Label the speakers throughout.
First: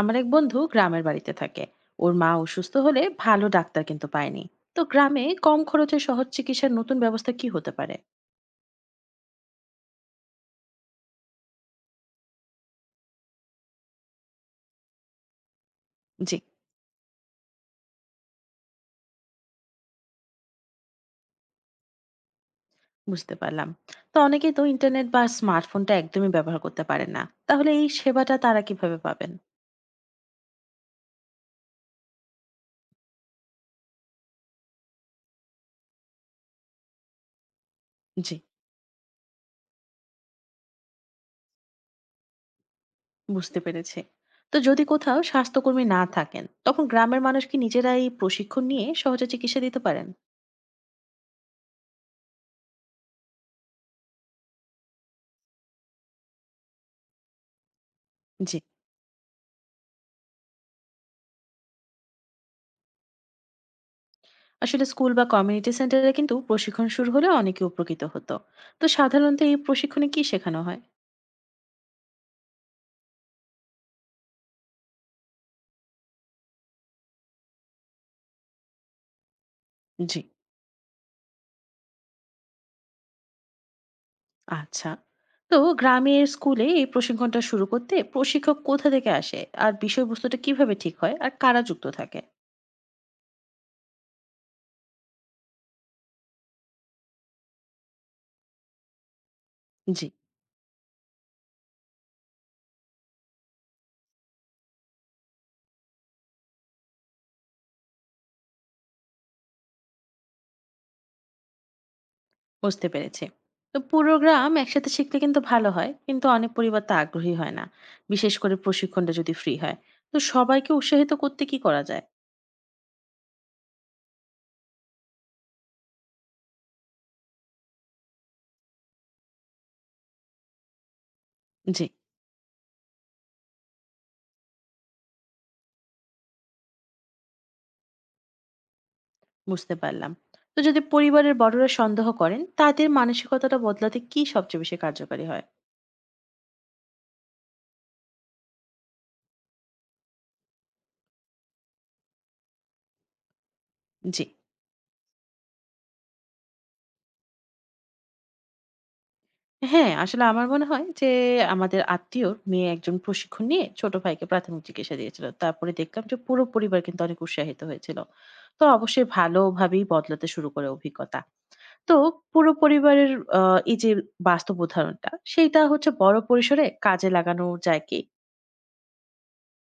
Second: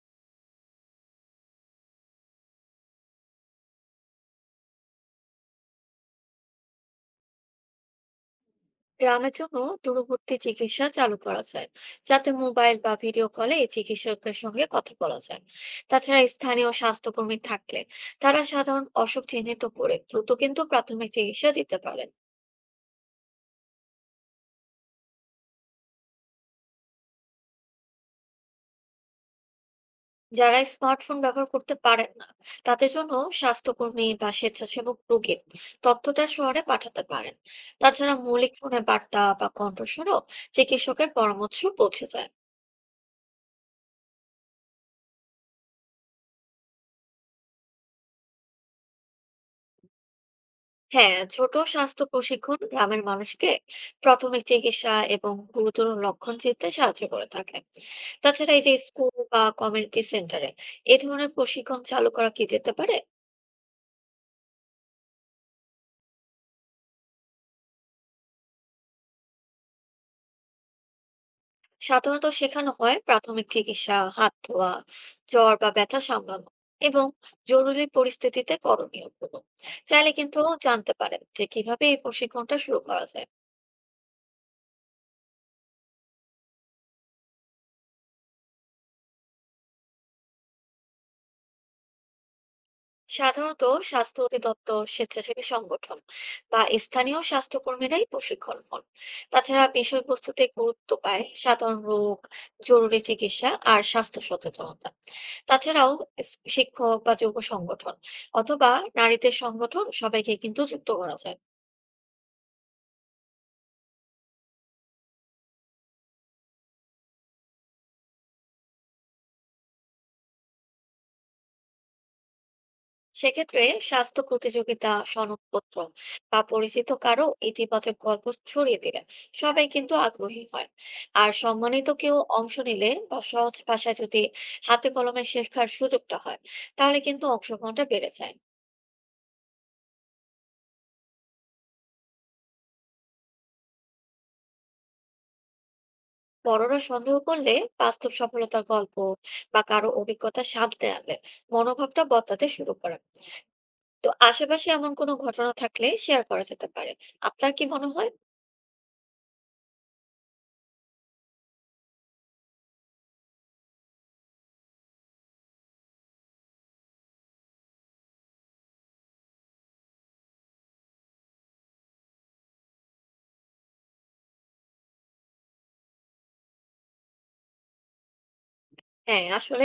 Speaker 1: আমার এক বন্ধু গ্রামের বাড়িতে থাকে। ওর মা অসুস্থ হলে ভালো ডাক্তার কিন্তু পায়নি। তো গ্রামে কম খরচে সহজ চিকিৎসার নতুন ব্যবস্থা কি হতে পারে?
Speaker 2: গ্রামের জন্য দূরবর্তী চিকিৎসা চালু করা যায়, যাতে মোবাইল বা ভিডিও কলে চিকিৎসকের সঙ্গে কথা বলা যায়। তাছাড়া
Speaker 1: জি,
Speaker 2: স্থানীয় স্বাস্থ্যকর্মী থাকলে তারা সাধারণ অসুখ চিহ্নিত করে দ্রুত কিন্তু প্রাথমিক চিকিৎসা দিতে পারেন।
Speaker 1: বুঝতে পারলাম। তো অনেকেই তো ইন্টারনেট বা স্মার্টফোনটা একদমই ব্যবহার করতে পারে না, তাহলে এই সেবাটা তারা কিভাবে পাবেন?
Speaker 2: যারা স্মার্টফোন ব্যবহার করতে পারেন না, তাদের জন্য স্বাস্থ্যকর্মী বা স্বেচ্ছাসেবক রোগীর তথ্যটা শহরে পাঠাতে পারেন। তাছাড়া
Speaker 1: জি,
Speaker 2: মৌলিক ফোনে বার্তা বা কণ্ঠস্বরও চিকিৎসকের পরামর্শ পৌঁছে যায়।
Speaker 1: বুঝতে পেরেছি। তো যদি কোথাও স্বাস্থ্যকর্মী না থাকেন, তখন গ্রামের মানুষ কি নিজেরা এই প্রশিক্ষণ নিয়ে সহজে চিকিৎসা দিতে পারেন?
Speaker 2: হ্যাঁ, ছোট স্বাস্থ্য প্রশিক্ষণ গ্রামের মানুষকে প্রাথমিক চিকিৎসা এবং গুরুতর লক্ষণ চিনতে সাহায্য করে থাকে। তাছাড়া
Speaker 1: জি,
Speaker 2: এই যে স্কুল বা কমিউনিটি সেন্টারে এ ধরনের প্রশিক্ষণ চালু করা কি যেতে পারে?
Speaker 1: আসলে স্কুল বা কমিউনিটি সেন্টারে কিন্তু প্রশিক্ষণ শুরু হলে অনেকে উপকৃত হতো। তো সাধারণত এই প্রশিক্ষণে কি শেখানো হয়?
Speaker 2: সাধারণত শেখানো হয় প্রাথমিক চিকিৎসা, হাত ধোয়া, জ্বর বা ব্যথা সামলানো এবং জরুরি পরিস্থিতিতে করণীয় গুলো চাইলে
Speaker 1: জি,
Speaker 2: কিন্তু জানতে পারেন যে কিভাবে এই প্রশিক্ষণটা শুরু করা যায়।
Speaker 1: আচ্ছা। তো গ্রামের স্কুলে এই প্রশিক্ষণটা শুরু করতে প্রশিক্ষক কোথা থেকে আসে, আর বিষয়বস্তুটা কিভাবে ঠিক হয়, আর কারা যুক্ত থাকে?
Speaker 2: সাধারণত স্বাস্থ্য অধিদপ্তর, স্বেচ্ছাসেবী সংগঠন বা স্থানীয় স্বাস্থ্যকর্মীরাই প্রশিক্ষণ হন। তাছাড়া
Speaker 1: জি,
Speaker 2: বিষয়বস্তুতে গুরুত্ব পায় সাধারণ রোগ, জরুরি চিকিৎসা আর স্বাস্থ্য সচেতনতা। তাছাড়াও শিক্ষক বা যুব সংগঠন অথবা নারীদের সংগঠন সবাইকে কিন্তু যুক্ত করা যায়।
Speaker 1: বুঝতে পেরেছি। তো পুরো গ্রাম একসাথে শিখলে কিন্তু ভালো হয়, কিন্তু অনেক পরিবার তা আগ্রহী হয় না, বিশেষ করে প্রশিক্ষণটা যদি ফ্রি হয়। তো সবাইকে উৎসাহিত করতে কি করা যায়?
Speaker 2: সেক্ষেত্রে স্বাস্থ্য প্রতিযোগিতা, সনদপত্র বা পরিচিত কারো ইতিবাচক গল্প ছড়িয়ে দিলে সবাই কিন্তু আগ্রহী হয়। আর
Speaker 1: জি,
Speaker 2: সম্মানিত কেউ অংশ নিলে বা সহজ ভাষায় যদি হাতে কলমে শেখার সুযোগটা হয়, তাহলে কিন্তু অংশগ্রহণটা বেড়ে যায়।
Speaker 1: বুঝতে পারলাম। তো যদি পরিবারের বড়রা সন্দেহ করেন, তাদের মানসিকতাটা বদলাতে কি সবচেয়ে বেশি কার্যকারী হয়?
Speaker 2: বড়রা সন্দেহ করলে বাস্তব সফলতার গল্প বা কারো অভিজ্ঞতা সামনে আনলে মনোভাবটা বদলাতে শুরু করে। তো
Speaker 1: জি,
Speaker 2: আশেপাশে এমন কোনো ঘটনা থাকলে শেয়ার করা যেতে পারে। আপনার কি মনে হয়?
Speaker 1: হ্যাঁ, আসলে আমার মনে হয় যে আমাদের আত্মীয়র মেয়ে একজন প্রশিক্ষণ নিয়ে ছোট ভাইকে প্রাথমিক চিকিৎসা দিয়েছিল। তারপরে দেখলাম যে পুরো পরিবার কিন্তু অনেক উৎসাহিত হয়েছিল। তো অবশ্যই ভালোভাবেই বদলাতে শুরু করে অভিজ্ঞতা। তো পুরো পরিবারের আ এই যে বাস্তব উদাহরণটা, সেইটা হচ্ছে বড় পরিসরে কাজে লাগানো যায় কি?
Speaker 2: হ্যাঁ, আসলে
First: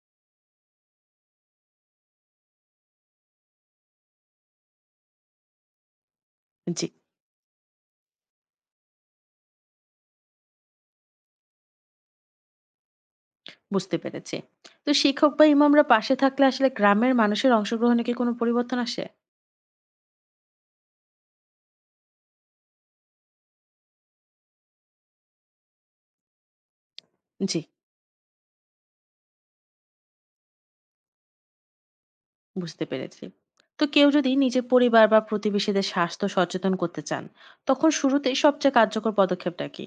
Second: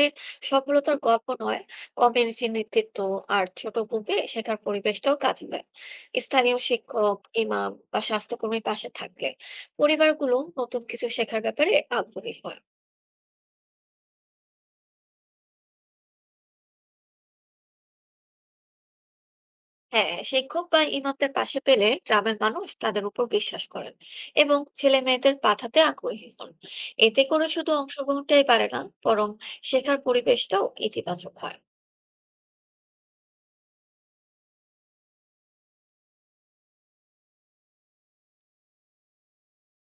Speaker 2: সফলতার গল্প নয়, কমিউনিটি নেতৃত্ব আর ছোট গ্রুপে শেখার পরিবেশটাও কাজে দেয়। স্থানীয়
Speaker 1: জি,
Speaker 2: শিক্ষক, ইমাম বা স্বাস্থ্যকর্মীর পাশে থাকলে পরিবারগুলো নতুন কিছু শেখার ব্যাপারে আগ্রহী হয়।
Speaker 1: বুঝতে পেরেছি। তো শিক্ষক বা ইমামরা পাশে থাকলে আসলে গ্রামের মানুষের অংশগ্রহণে কি কোনো পরিবর্তন আসে?
Speaker 2: হ্যাঁ, শিক্ষক বা ইমামদের পাশে পেলে গ্রামের মানুষ তাদের উপর বিশ্বাস করেন এবং ছেলে মেয়েদের পাঠাতে আগ্রহী হন। এতে করে
Speaker 1: জি,
Speaker 2: শুধু অংশগ্রহণটাই বাড়ে না, বরং শেখার পরিবেশটাও ইতিবাচক হয়।
Speaker 1: বুঝতে পেরেছি। তো কেউ যদি নিজের পরিবার বা প্রতিবেশীদের স্বাস্থ্য সচেতন করতে চান, তখন শুরুতেই সবচেয়ে কার্যকর পদক্ষেপটা কি?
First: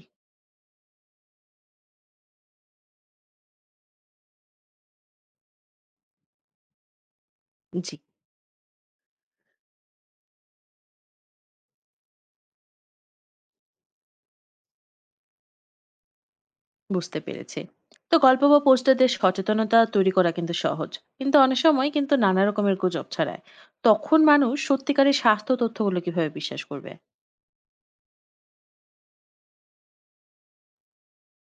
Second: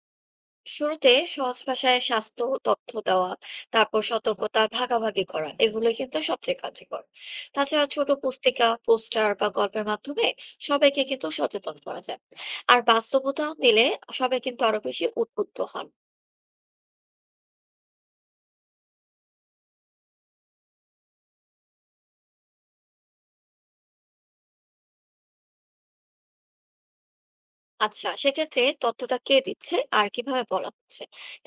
Speaker 2: শুরুতে সহজ ভাষায় স্বাস্থ্য তথ্য দেওয়া, তারপর সতর্কতা ভাগাভাগি করা, এগুলো কিন্তু সবচেয়ে কার্যকর। তাছাড়া
Speaker 1: জি,
Speaker 2: ছোট পুস্তিকা, পোস্টার বা গল্পের মাধ্যমে সবাইকে কিন্তু সচেতন করা যায়। আর বাস্তব উদাহরণ দিলে সবাই কিন্তু আরো বেশি উদ্বুদ্ধ হন।
Speaker 1: বুঝতে পেরেছি। তো গল্প বা পোস্টারদের সচেতনতা তৈরি করা কিন্তু সহজ। কিন্তু অনেক সময় কিন্তু নানা রকমের গুজব ছড়ায়। তখন মানুষ সত্যিকারের স্বাস্থ্য তথ্যগুলো কিভাবে বিশ্বাস করবে?
Speaker 2: আচ্ছা, সেক্ষেত্রে তথ্যটা কে দিচ্ছে আর কিভাবে বলা হচ্ছে,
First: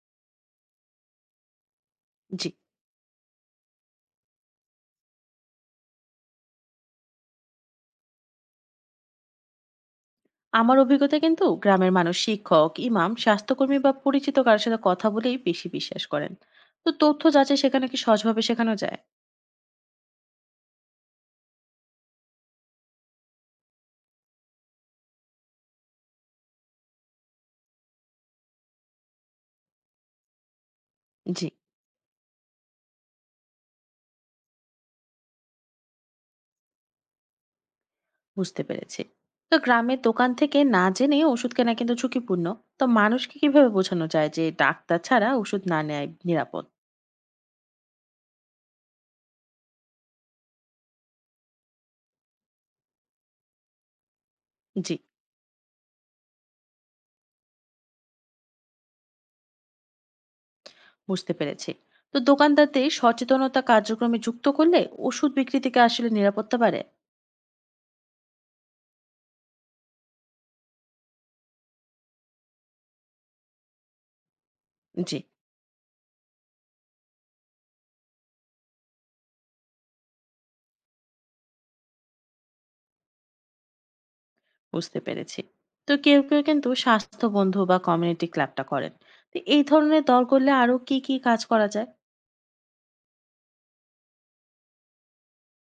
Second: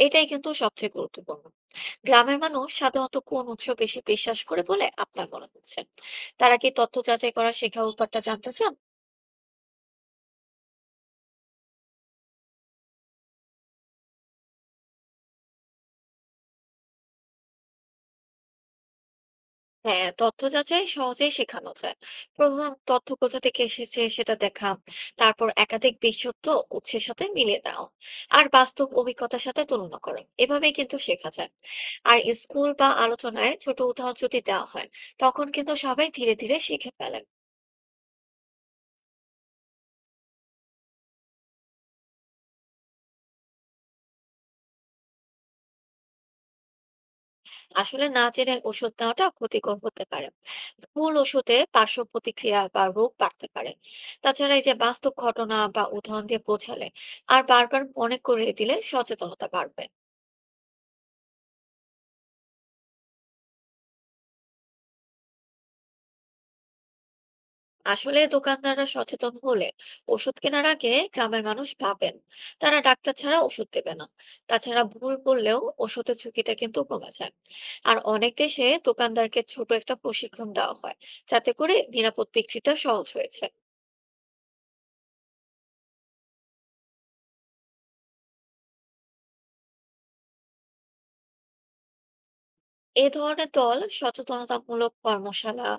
Speaker 2: এটাই কিন্তু সবচেয়ে গুরুত্বপূর্ণ। গ্রামের
Speaker 1: জি,
Speaker 2: মানুষ সাধারণত কোন উৎস বেশি বিশ্বাস করে বলে আপনার মনে হচ্ছে? তারা কি তথ্য যাচাই করা শেখা অভ্যাসটা জানতে চান?
Speaker 1: আমার অভিজ্ঞতা কিন্তু গ্রামের মানুষ শিক্ষক, ইমাম, স্বাস্থ্যকর্মী বা পরিচিত কারোর সাথে কথা বলেই বেশি বিশ্বাস করেন। তো তথ্য যাচাই সেখানে কি সহজভাবে শেখানো যায়?
Speaker 2: হ্যাঁ, তথ্য যাচাই সহজেই শেখানো যায়। প্রধান তথ্য কোথা থেকে এসেছে সেটা দেখা, তারপর একাধিক বিশুদ্ধ উৎসের সাথে মিলিয়ে দাও, আর বাস্তব অভিজ্ঞতার সাথে তুলনা করো, এভাবেই কিন্তু শেখা
Speaker 1: জি,
Speaker 2: যায়। আর স্কুল বা আলোচনায় ছোট উদাহরণ যদি দেওয়া হয়, তখন কিন্তু সবাই ধীরে ধীরে শিখে ফেলে।
Speaker 1: বুঝতে পেরেছি। তো গ্রামের দোকান থেকে না জেনে ওষুধ কেনা কিন্তু ঝুঁকিপূর্ণ। তো মানুষকে কিভাবে বোঝানো যায় যে ডাক্তার ছাড়া ওষুধ না নেয় নিরাপদ?
Speaker 2: আসলে না জেনে ওষুধ নেওয়াটা ক্ষতিকর হতে পারে। মূল ওষুধে পার্শ্ব প্রতিক্রিয়া বা রোগ বাড়তে পারে। তাছাড়া এই যে
Speaker 1: জি,
Speaker 2: বাস্তব ঘটনা বা উদাহরণ দিয়ে বোঝালে আর বারবার মনে করিয়ে দিলে সচেতনতা বাড়বে।
Speaker 1: বুঝতে পেরেছি। তো দোকানদারদের সচেতনতা কার্যক্রমে যুক্ত করলে ওষুধ বিক্রি থেকে আসলে নিরাপত্তা বাড়ে।
Speaker 2: আসলে দোকানদাররা সচেতন হলে ওষুধ কেনার আগে গ্রামের মানুষ ভাবেন, তারা ডাক্তার ছাড়া ওষুধ দেবে না। তাছাড়া ভুল
Speaker 1: জি,
Speaker 2: করলেও ওষুধের ঝুঁকিটা কিন্তু কমে যায়। আর অনেক দেশে দোকানদারকে ছোট একটা প্রশিক্ষণ দেওয়া হয়, যাতে করে নিরাপদ বিক্রিটা সহজ হয়েছে।
Speaker 1: বুঝতে পেরেছি। তো কেউ কেউ কিন্তু স্বাস্থ্য বন্ধু বা কমিউনিটি ক্লাবটা করেন। তো এই ধরনের দল করলে আরো কি কি কাজ করা যায়?
Speaker 2: এ ধরনের দল সচেতনতামূলক কর্মশালা,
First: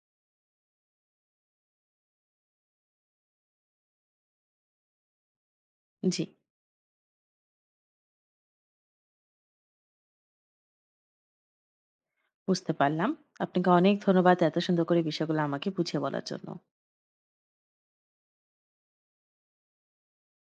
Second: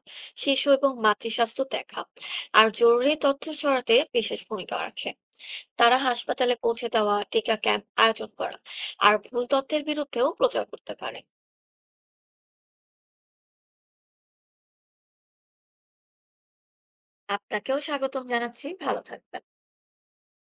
Speaker 2: শিশু এবং মাতৃস্বাস্থ্য দেখা, আর জরুরি তথ্য ছড়াতে বিশেষ ভূমিকা রাখে। তারা
Speaker 1: জি,
Speaker 2: হাসপাতালে পৌঁছে দেওয়া, টিকা ক্যাম্প আয়োজন করা, আর ভুল তথ্যের বিরুদ্ধেও প্রচার করতে পারে।
Speaker 1: বুঝতে পারলাম। আপনাকে অনেক ধন্যবাদ এত সুন্দর করে বিষয়গুলো আমাকে বুঝিয়ে বলার জন্য।
Speaker 2: আপনাকেও স্বাগতম জানাচ্ছি। ভালো থাকবেন।